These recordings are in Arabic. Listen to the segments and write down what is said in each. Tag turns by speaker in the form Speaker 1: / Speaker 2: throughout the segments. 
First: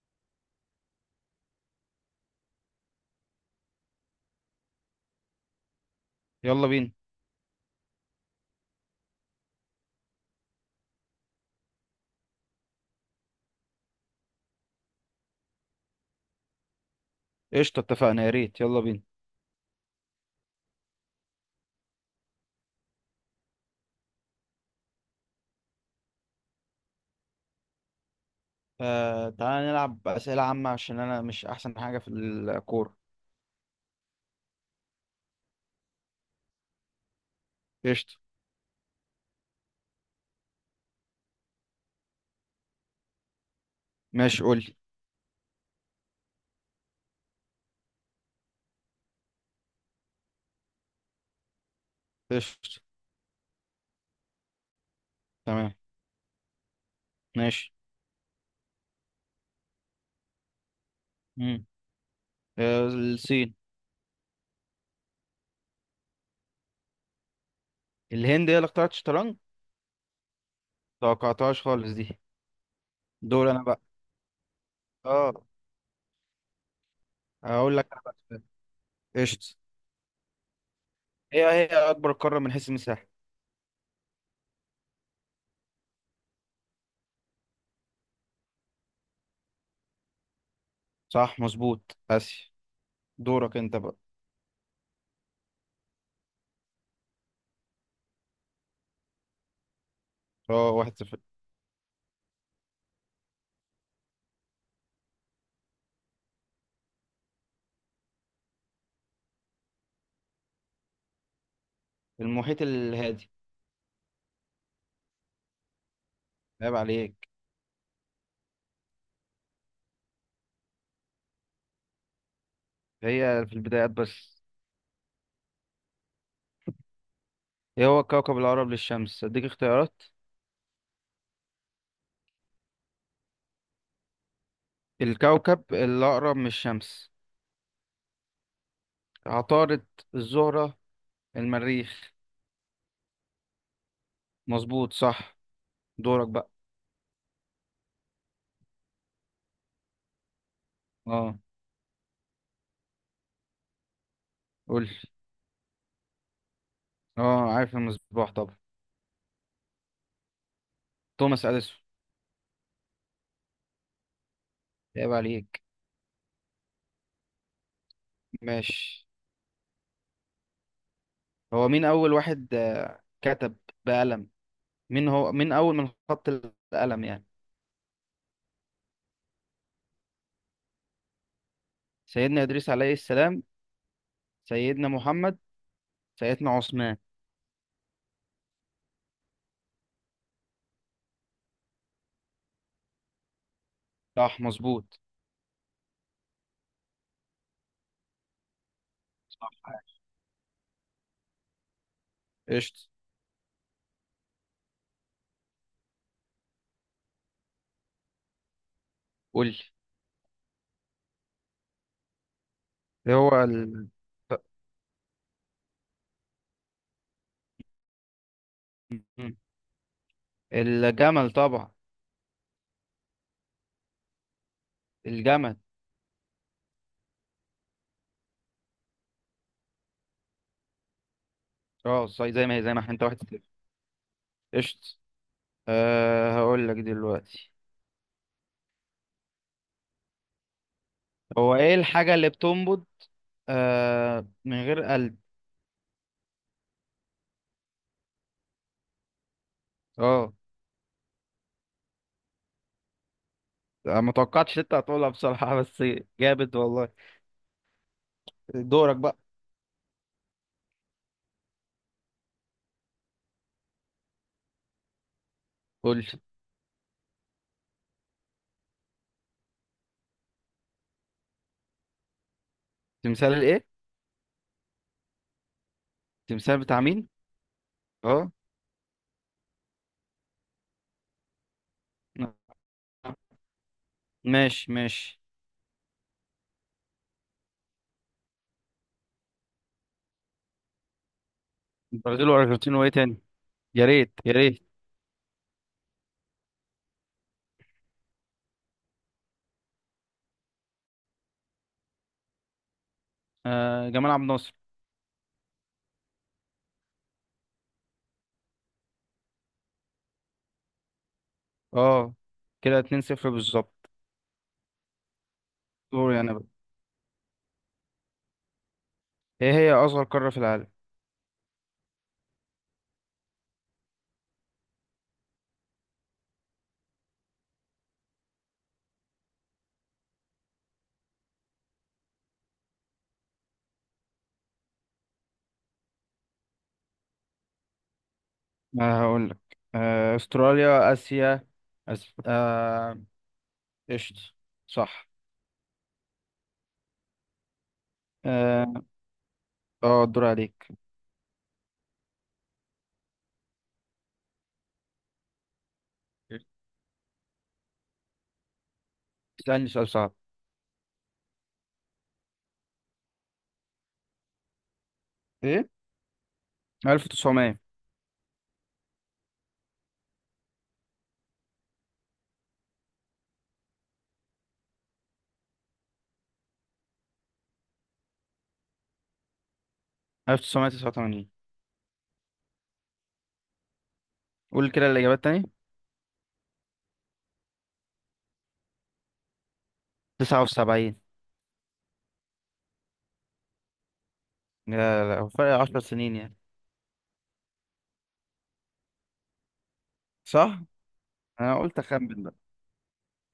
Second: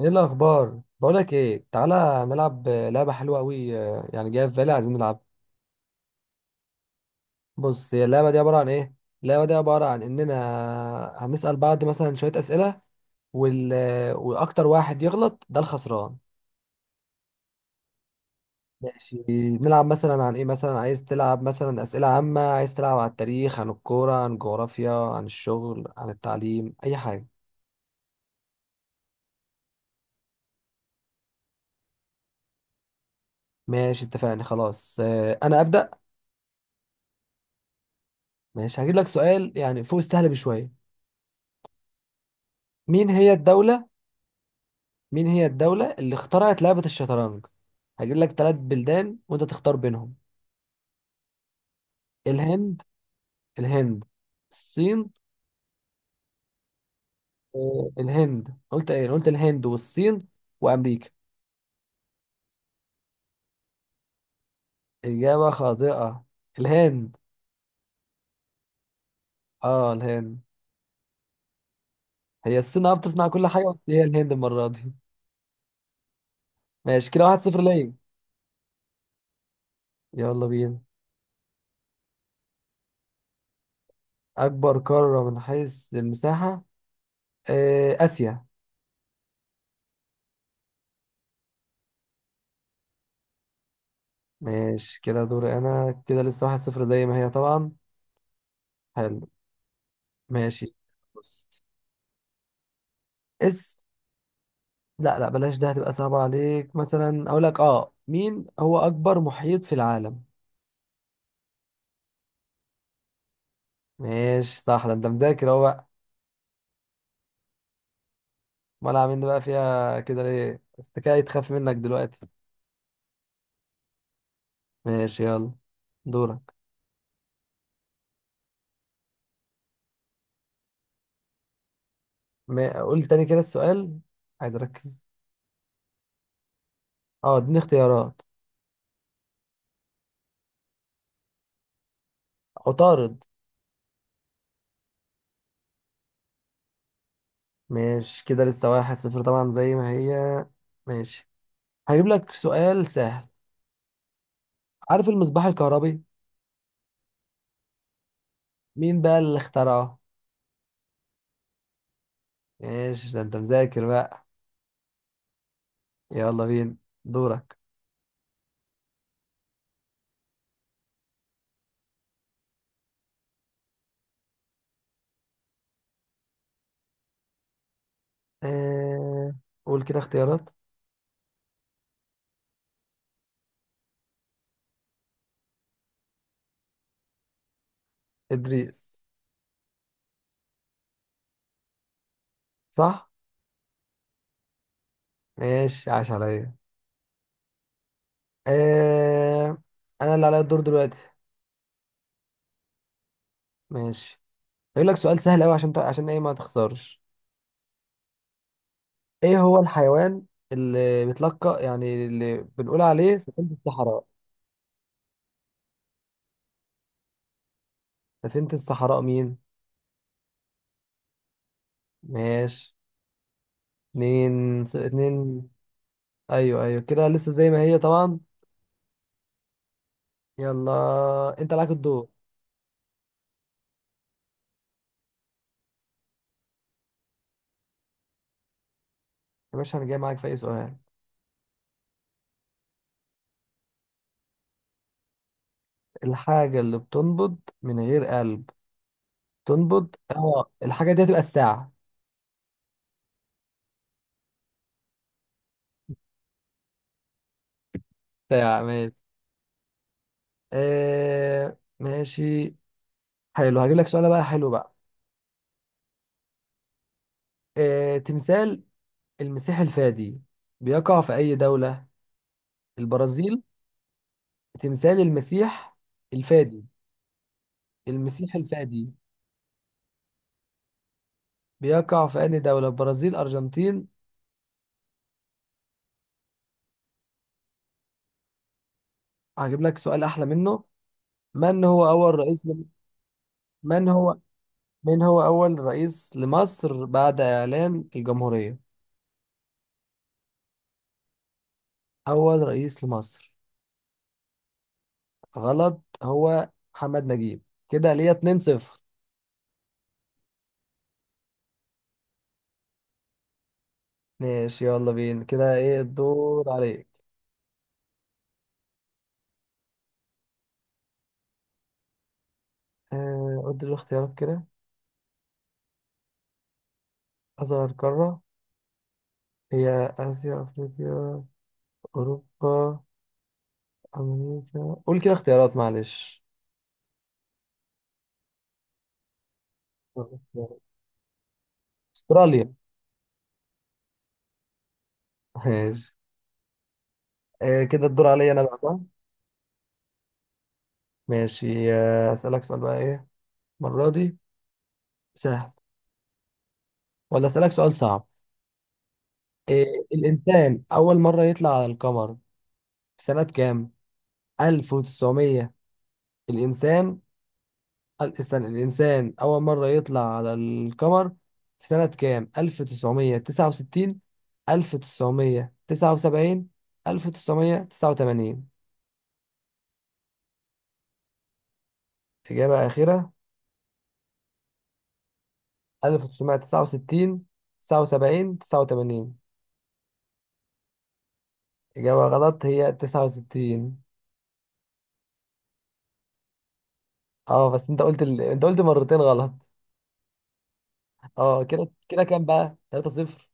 Speaker 1: ايه الاخبار؟ بقولك ايه، تعالى نلعب لعبه حلوه قوي. يعني جايه في بالي، عايزين نلعب.
Speaker 2: يلا بينا.
Speaker 1: بص، هي اللعبه دي عباره عن ايه؟ اللعبه دي عباره عن اننا هنسال بعض مثلا شويه اسئله وال... واكتر واحد يغلط ده الخسران.
Speaker 2: قشطة، اتفقنا، يا ريت، يلا بينا.
Speaker 1: ماشي. نلعب مثلا عن ايه؟ مثلا عايز تلعب مثلا اسئله عامه، عايز تلعب عن التاريخ، عن الكوره، عن الجغرافيا، عن الشغل، عن التعليم، اي حاجه.
Speaker 2: آه، تعالى نلعب أسئلة عامة عشان أنا مش أحسن حاجة في الكورة.
Speaker 1: ماشي اتفقنا خلاص، انا ابدا.
Speaker 2: قشطة.
Speaker 1: ماشي، هجيب لك سؤال يعني فوق السهل بشويه. مين هي الدوله؟
Speaker 2: ماشي، قول لي.
Speaker 1: مين هي الدولة اللي اخترعت لعبة الشطرنج؟ هجيب لك ثلاث بلدان وانت تختار بينهم.
Speaker 2: قشطة.
Speaker 1: الهند. الهند، الصين.
Speaker 2: تمام. ماشي.
Speaker 1: الهند؟ قلت ايه، قلت الهند والصين وامريكا.
Speaker 2: مم. الصين.
Speaker 1: اجابة خاطئة. الهند.
Speaker 2: الهند هي اللي اخترعت الشطرنج،
Speaker 1: اه الهند.
Speaker 2: توقعتهاش خالص دي.
Speaker 1: هي الصين، بتصنع كل
Speaker 2: دول انا
Speaker 1: حاجة،
Speaker 2: بقى.
Speaker 1: بس هي الهند المرة دي.
Speaker 2: اه.
Speaker 1: ماشي كده، واحد صفر
Speaker 2: هقول لك
Speaker 1: ليا.
Speaker 2: انا بقى سؤال. قشطة.
Speaker 1: يلا بينا.
Speaker 2: هي هي أكبر قارة من حيث المساحة؟
Speaker 1: اكبر قارة من حيث المساحة؟ اسيا.
Speaker 2: صح مظبوط، آسيا. دورك انت بقى.
Speaker 1: ماشي كده، دوري انا كده لسه واحد صفر زي ما هي طبعا. حلو.
Speaker 2: اه،
Speaker 1: ماشي.
Speaker 2: واحد صفر.
Speaker 1: بص. اس لا، لا، بلاش ده، هتبقى صعبة عليك. مثلا اقول لك، مين هو اكبر محيط في العالم؟
Speaker 2: المحيط الهادي.
Speaker 1: ماشي صح، ده انت مذاكر اهو بقى.
Speaker 2: عيب عليك.
Speaker 1: امال عاملين بقى فيها كده ليه؟ استكاية تخاف منك دلوقتي.
Speaker 2: هي في البدايات بس.
Speaker 1: ماشي يلا، دورك.
Speaker 2: ايه هو الكوكب الأقرب للشمس؟ اديك اختيارات.
Speaker 1: قول تاني كده السؤال، عايز اركز.
Speaker 2: الكوكب الأقرب من الشمس:
Speaker 1: اه، اديني اختيارات.
Speaker 2: عطارد، الزهرة، المريخ.
Speaker 1: عطارد.
Speaker 2: مظبوط صح. دورك بقى.
Speaker 1: ماشي كده، لسه واحد صفر طبعا زي ما هي. ماشي.
Speaker 2: اه،
Speaker 1: هجيب لك سؤال سهل.
Speaker 2: قول.
Speaker 1: عارف المصباح الكهربي؟
Speaker 2: اه عارف المصباح طبعا.
Speaker 1: مين بقى اللي اخترعه؟
Speaker 2: توماس أديسون.
Speaker 1: ماشي، ده انت مذاكر بقى.
Speaker 2: عيب عليك.
Speaker 1: يلا بينا، دورك.
Speaker 2: ماشي. هو مين أول واحد كتب بقلم؟ مين هو، مين أول من خط القلم يعني؟
Speaker 1: آه... قول كده اختيارات.
Speaker 2: سيدنا إدريس عليه السلام، سيدنا محمد، سيدنا عثمان.
Speaker 1: إدريس. صح.
Speaker 2: صح مظبوط.
Speaker 1: ماشي، عاش عليا. آه... أنا اللي عليا الدور دلوقتي.
Speaker 2: قشطة.
Speaker 1: ماشي، هقول لك سؤال سهل أوي عشان عشان إيه ما تخسرش. إيه
Speaker 2: قول
Speaker 1: هو
Speaker 2: لي.
Speaker 1: الحيوان اللي بيتلقى، يعني اللي بنقول
Speaker 2: ايه
Speaker 1: عليه
Speaker 2: هو
Speaker 1: سفينة الصحراء؟ سفينة الصحراء
Speaker 2: ال...
Speaker 1: مين؟
Speaker 2: الجمل طبعا.
Speaker 1: ماشي. اتنين.
Speaker 2: الجمل.
Speaker 1: أيوه، أيوه، كده لسه زي ما هي طبعا. يلا، أنت عليك
Speaker 2: اه،
Speaker 1: الدور.
Speaker 2: زي ما هي، زي ما احنا، انت واحد صفر. قشط. أه، هقول لك دلوقتي.
Speaker 1: يا باشا، أنا جاي معاك في أي سؤال.
Speaker 2: هو ايه الحاجة اللي بتنبض أه من غير قلب؟
Speaker 1: الحاجة اللي بتنبض من غير قلب؟ تنبض،
Speaker 2: اه،
Speaker 1: الحاجة دي هتبقى الساعة.
Speaker 2: ما توقعتش انت هتقولها بصراحة، بس جابت والله.
Speaker 1: ساعة. ماشي.
Speaker 2: دورك بقى.
Speaker 1: ماشي، حلو. هجيب لك سؤال بقى حلو بقى.
Speaker 2: قول لي.
Speaker 1: تمثال المسيح الفادي بيقع في أي دولة؟
Speaker 2: تمثال
Speaker 1: البرازيل.
Speaker 2: الايه؟
Speaker 1: تمثال المسيح
Speaker 2: تمثال
Speaker 1: الفادي.
Speaker 2: بتاع مين؟ اه.
Speaker 1: المسيح الفادي. بيقع في أي دولة؟ برازيل، أرجنتين.
Speaker 2: ماشي ماشي.
Speaker 1: هجيب لك سؤال أحلى منه. من هو أول
Speaker 2: البرازيل
Speaker 1: رئيس لم...
Speaker 2: والارجنتين وايه تاني؟ يا
Speaker 1: من
Speaker 2: ريت
Speaker 1: هو
Speaker 2: يا ريت.
Speaker 1: من هو أول رئيس لمصر بعد إعلان الجمهورية؟ أول رئيس لمصر.
Speaker 2: أه، جمال عبد الناصر.
Speaker 1: غلط، هو محمد نجيب. كده ليا 2-0.
Speaker 2: اه، كده 2-0 بالظبط.
Speaker 1: ماشي يلا بينا، كده إيه
Speaker 2: دوري انا
Speaker 1: الدور
Speaker 2: بقى.
Speaker 1: عليك؟
Speaker 2: ايه هي اصغر قارة في العالم؟
Speaker 1: قول لي الاختيارات كده. أصغر قارة، هي آسيا، أفريقيا، أوروبا، أمريكا. قول كده اختيارات معلش.
Speaker 2: هقول لك. استراليا، اسيا. أس...
Speaker 1: أستراليا.
Speaker 2: آه، قشطة. صح.
Speaker 1: ماشي. كده الدور عليا أنا بقى، صح؟
Speaker 2: اه. الدور عليك.
Speaker 1: ماشي، أسألك سؤال بقى إيه، المرة دي سهل، ولا أسألك سؤال صعب؟
Speaker 2: اسألني
Speaker 1: إيه،
Speaker 2: سؤال صعب.
Speaker 1: الإنسان أول مرة يطلع على القمر في سنة كام؟ 1900؟
Speaker 2: ايه؟
Speaker 1: الإنسان،
Speaker 2: 1900؟
Speaker 1: استنى، الإنسان أول مرة يطلع على القمر في سنة كام؟ 1969، 1979، 1989.
Speaker 2: 1989.
Speaker 1: إجابة أخيرة.
Speaker 2: قول كده الاجابات تاني.
Speaker 1: 1969، 79، 89.
Speaker 2: 79.
Speaker 1: إجابة غلط، هي 69.
Speaker 2: لا، لا، هو فرق 10 سنين يعني.
Speaker 1: اه، بس انت قلت انت قلت مرتين غلط.
Speaker 2: صح.
Speaker 1: اه
Speaker 2: انا
Speaker 1: كده
Speaker 2: قلت اخمن
Speaker 1: كام
Speaker 2: بقى.
Speaker 1: بقى؟ 3 0.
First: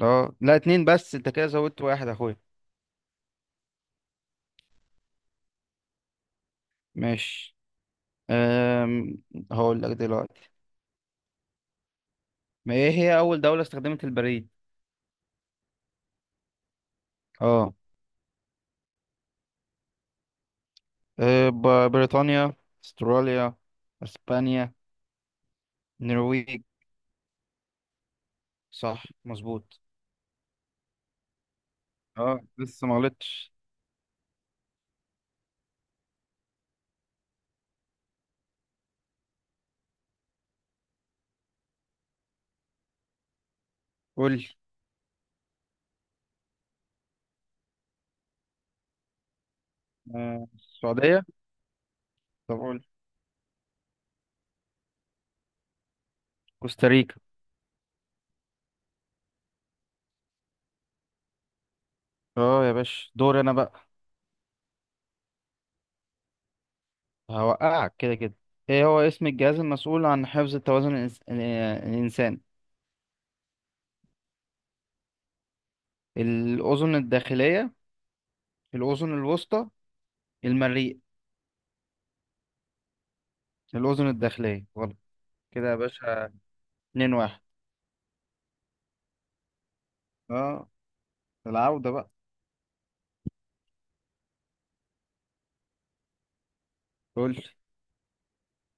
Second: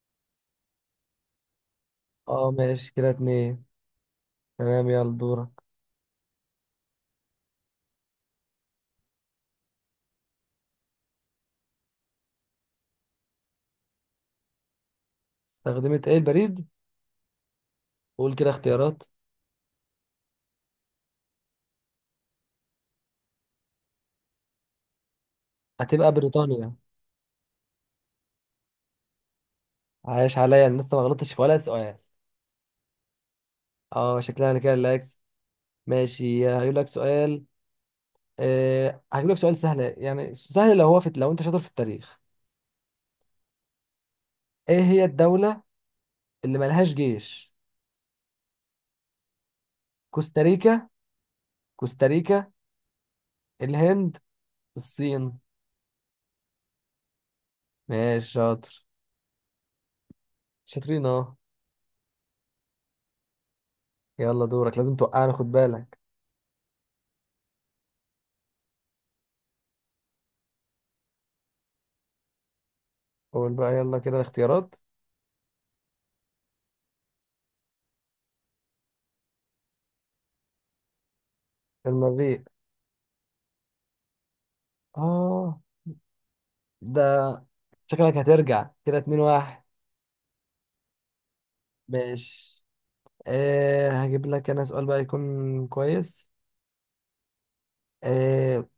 Speaker 2: اه لا، اتنين بس، انت كده زودت واحد يا اخويا.
Speaker 1: اه ماشي، كده اتنين. تمام يلا، دورك.
Speaker 2: ماشي. أم... هقول لك دلوقتي. ما ايه هي اول دولة استخدمت البريد؟
Speaker 1: استخدمت ايه البريد؟
Speaker 2: اه.
Speaker 1: قول كده اختيارات.
Speaker 2: بريطانيا، استراليا، اسبانيا،
Speaker 1: هتبقى
Speaker 2: نرويج.
Speaker 1: بريطانيا.
Speaker 2: صح مظبوط.
Speaker 1: عايش عليا، أنا لسه ما غلطتش في ولا سؤال.
Speaker 2: اه، لسه ما غلطتش.
Speaker 1: اه، شكلها انا كده اللي هكسب. ماشي، هجيب لك سؤال. أه هجيب لك سؤال سهل، يعني سهل لو انت شاطر في التاريخ.
Speaker 2: قول لي.
Speaker 1: ايه هي الدولة اللي ملهاش جيش؟ كوستاريكا.
Speaker 2: السعودية.
Speaker 1: كوستاريكا.
Speaker 2: طب قول.
Speaker 1: الهند، الصين.
Speaker 2: كوستاريكا.
Speaker 1: ماشي، شاطر، شاطرين اهو.
Speaker 2: اه يا باشا، دور انا بقى.
Speaker 1: يلا دورك، لازم توقعنا، خد بالك.
Speaker 2: هوقعك كده كده. ايه هو اسم الجهاز المسؤول عن حفظ التوازن الإنس... آه، الانسان؟
Speaker 1: قول بقى يلا كده الاختيارات.
Speaker 2: الاذن الداخليه، الاذن الوسطى، المريء.
Speaker 1: المريخ.
Speaker 2: الاذن الداخليه. غلط.
Speaker 1: اه.
Speaker 2: كده يا باشا، 2
Speaker 1: ده.
Speaker 2: 1
Speaker 1: شكلك هترجع كده اتنين واحد.
Speaker 2: اه، العودة بقى.
Speaker 1: ماشي. أه هجيب لك انا سؤال بقى يكون كويس.
Speaker 2: قول لي.
Speaker 1: أه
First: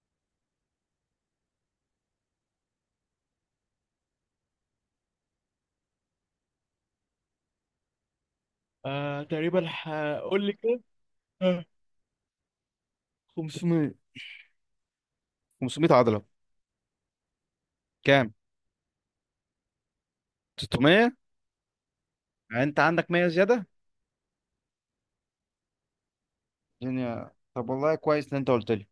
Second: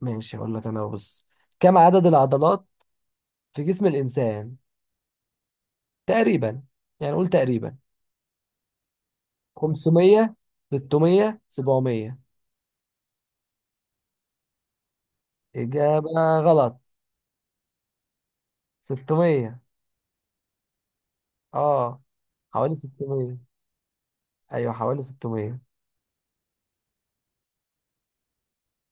Speaker 1: ماشي، هقول لك انا، بص. كم عدد العضلات في جسم الانسان تقريبا؟ يعني قول تقريبا. 500، 600،
Speaker 2: آه،
Speaker 1: 700؟
Speaker 2: 500. 500
Speaker 1: اجابة.
Speaker 2: عضله.
Speaker 1: غلط.
Speaker 2: كام؟
Speaker 1: 600.
Speaker 2: 600.
Speaker 1: اه
Speaker 2: يعني
Speaker 1: حوالي
Speaker 2: انت عندك 100
Speaker 1: 600.
Speaker 2: زياده.
Speaker 1: ايوه، حوالي 600.
Speaker 2: الدنيا طب، والله كويس ان انت قلت لي.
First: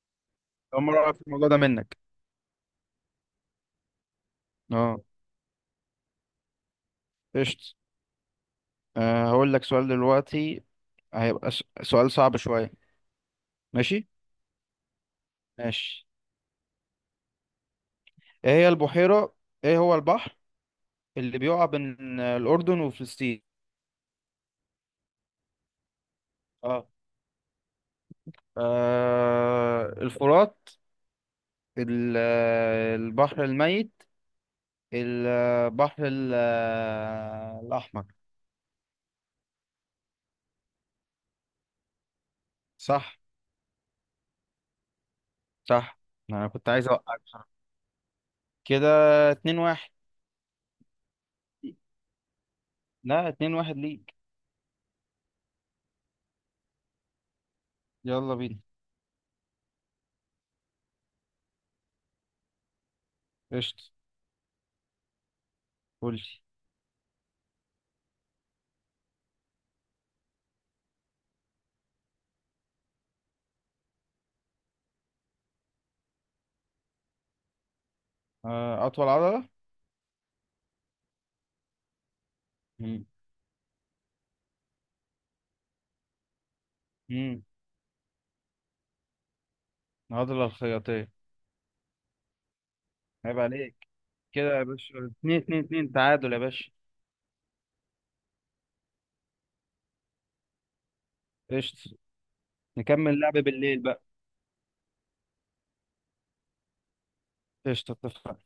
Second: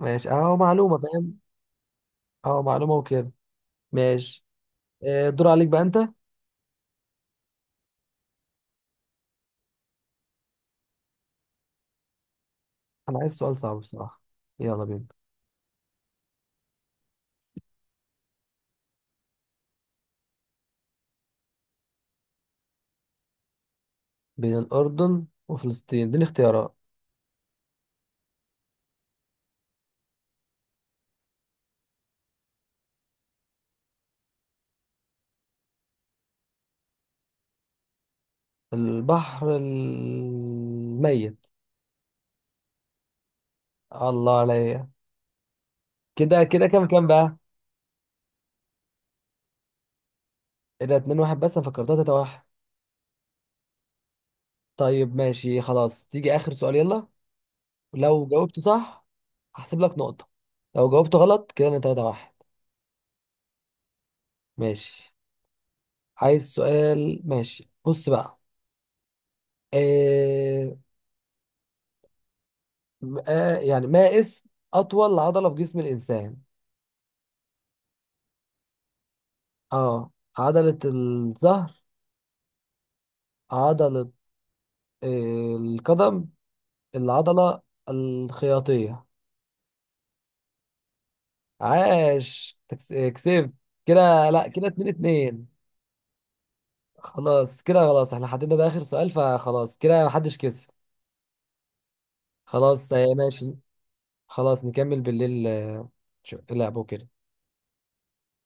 Speaker 1: ماشي، اهو
Speaker 2: اول
Speaker 1: معلومة
Speaker 2: مره اعرف
Speaker 1: فاهم،
Speaker 2: الموضوع ده منك.
Speaker 1: اهو معلومة وكده. ماشي.
Speaker 2: اه.
Speaker 1: أه، دور عليك بقى انت.
Speaker 2: قشط. هقول لك سؤال دلوقتي. هيبقى سؤال صعب شويه.
Speaker 1: انا عايز سؤال صعب
Speaker 2: ماشي.
Speaker 1: بصراحة. يلا بينا.
Speaker 2: ماشي. ايه هي البحيره؟ ايه هو البحر اللي بيقع بين الاردن وفلسطين؟
Speaker 1: بين الاردن وفلسطين؟ اديني اختيارات.
Speaker 2: اه. الفرات، ال- البحر الميت، البحر ال- الاحمر.
Speaker 1: البحر الميت.
Speaker 2: صح.
Speaker 1: الله عليا.
Speaker 2: صح،
Speaker 1: كده
Speaker 2: انا كنت
Speaker 1: كام
Speaker 2: عايز اوقعك
Speaker 1: بقى؟
Speaker 2: بصراحة. كده اتنين واحد.
Speaker 1: إيه ده، اتنين واحد؟ بس انا فكرتها تلاته واحد.
Speaker 2: لا، اتنين واحد ليك.
Speaker 1: طيب ماشي، خلاص، تيجي اخر سؤال، يلا. لو
Speaker 2: يلا بينا.
Speaker 1: جاوبت صح، هحسب لك نقطة. لو جاوبت غلط، كده انا تلاته واحد.
Speaker 2: قشطة.
Speaker 1: ماشي،
Speaker 2: قولي.
Speaker 1: عايز سؤال. ماشي، بص بقى. إيه... آه يعني، ما اسم اطول عضلة في جسم الانسان؟
Speaker 2: أطول عضلة.
Speaker 1: اه. عضلة الظهر.
Speaker 2: مم.
Speaker 1: عضلة، القدم.
Speaker 2: مم.
Speaker 1: العضلة الخياطية.
Speaker 2: العضلة الخياطية.
Speaker 1: عاش،
Speaker 2: عيب
Speaker 1: كسبت.
Speaker 2: عليك.
Speaker 1: كده لا،
Speaker 2: كده يا
Speaker 1: كده اتنين
Speaker 2: باشا، اتنين
Speaker 1: اتنين.
Speaker 2: اتنين. اتنين تعادل يا باشا.
Speaker 1: خلاص كده، خلاص احنا حددنا ده اخر سؤال، فخلاص كده محدش كسب.
Speaker 2: قشطة.
Speaker 1: خلاص،
Speaker 2: نكمل لعب
Speaker 1: ماشي.
Speaker 2: بالليل بقى.
Speaker 1: خلاص نكمل بالليل. اللعبة وكده.
Speaker 2: قشطة، اتفقنا.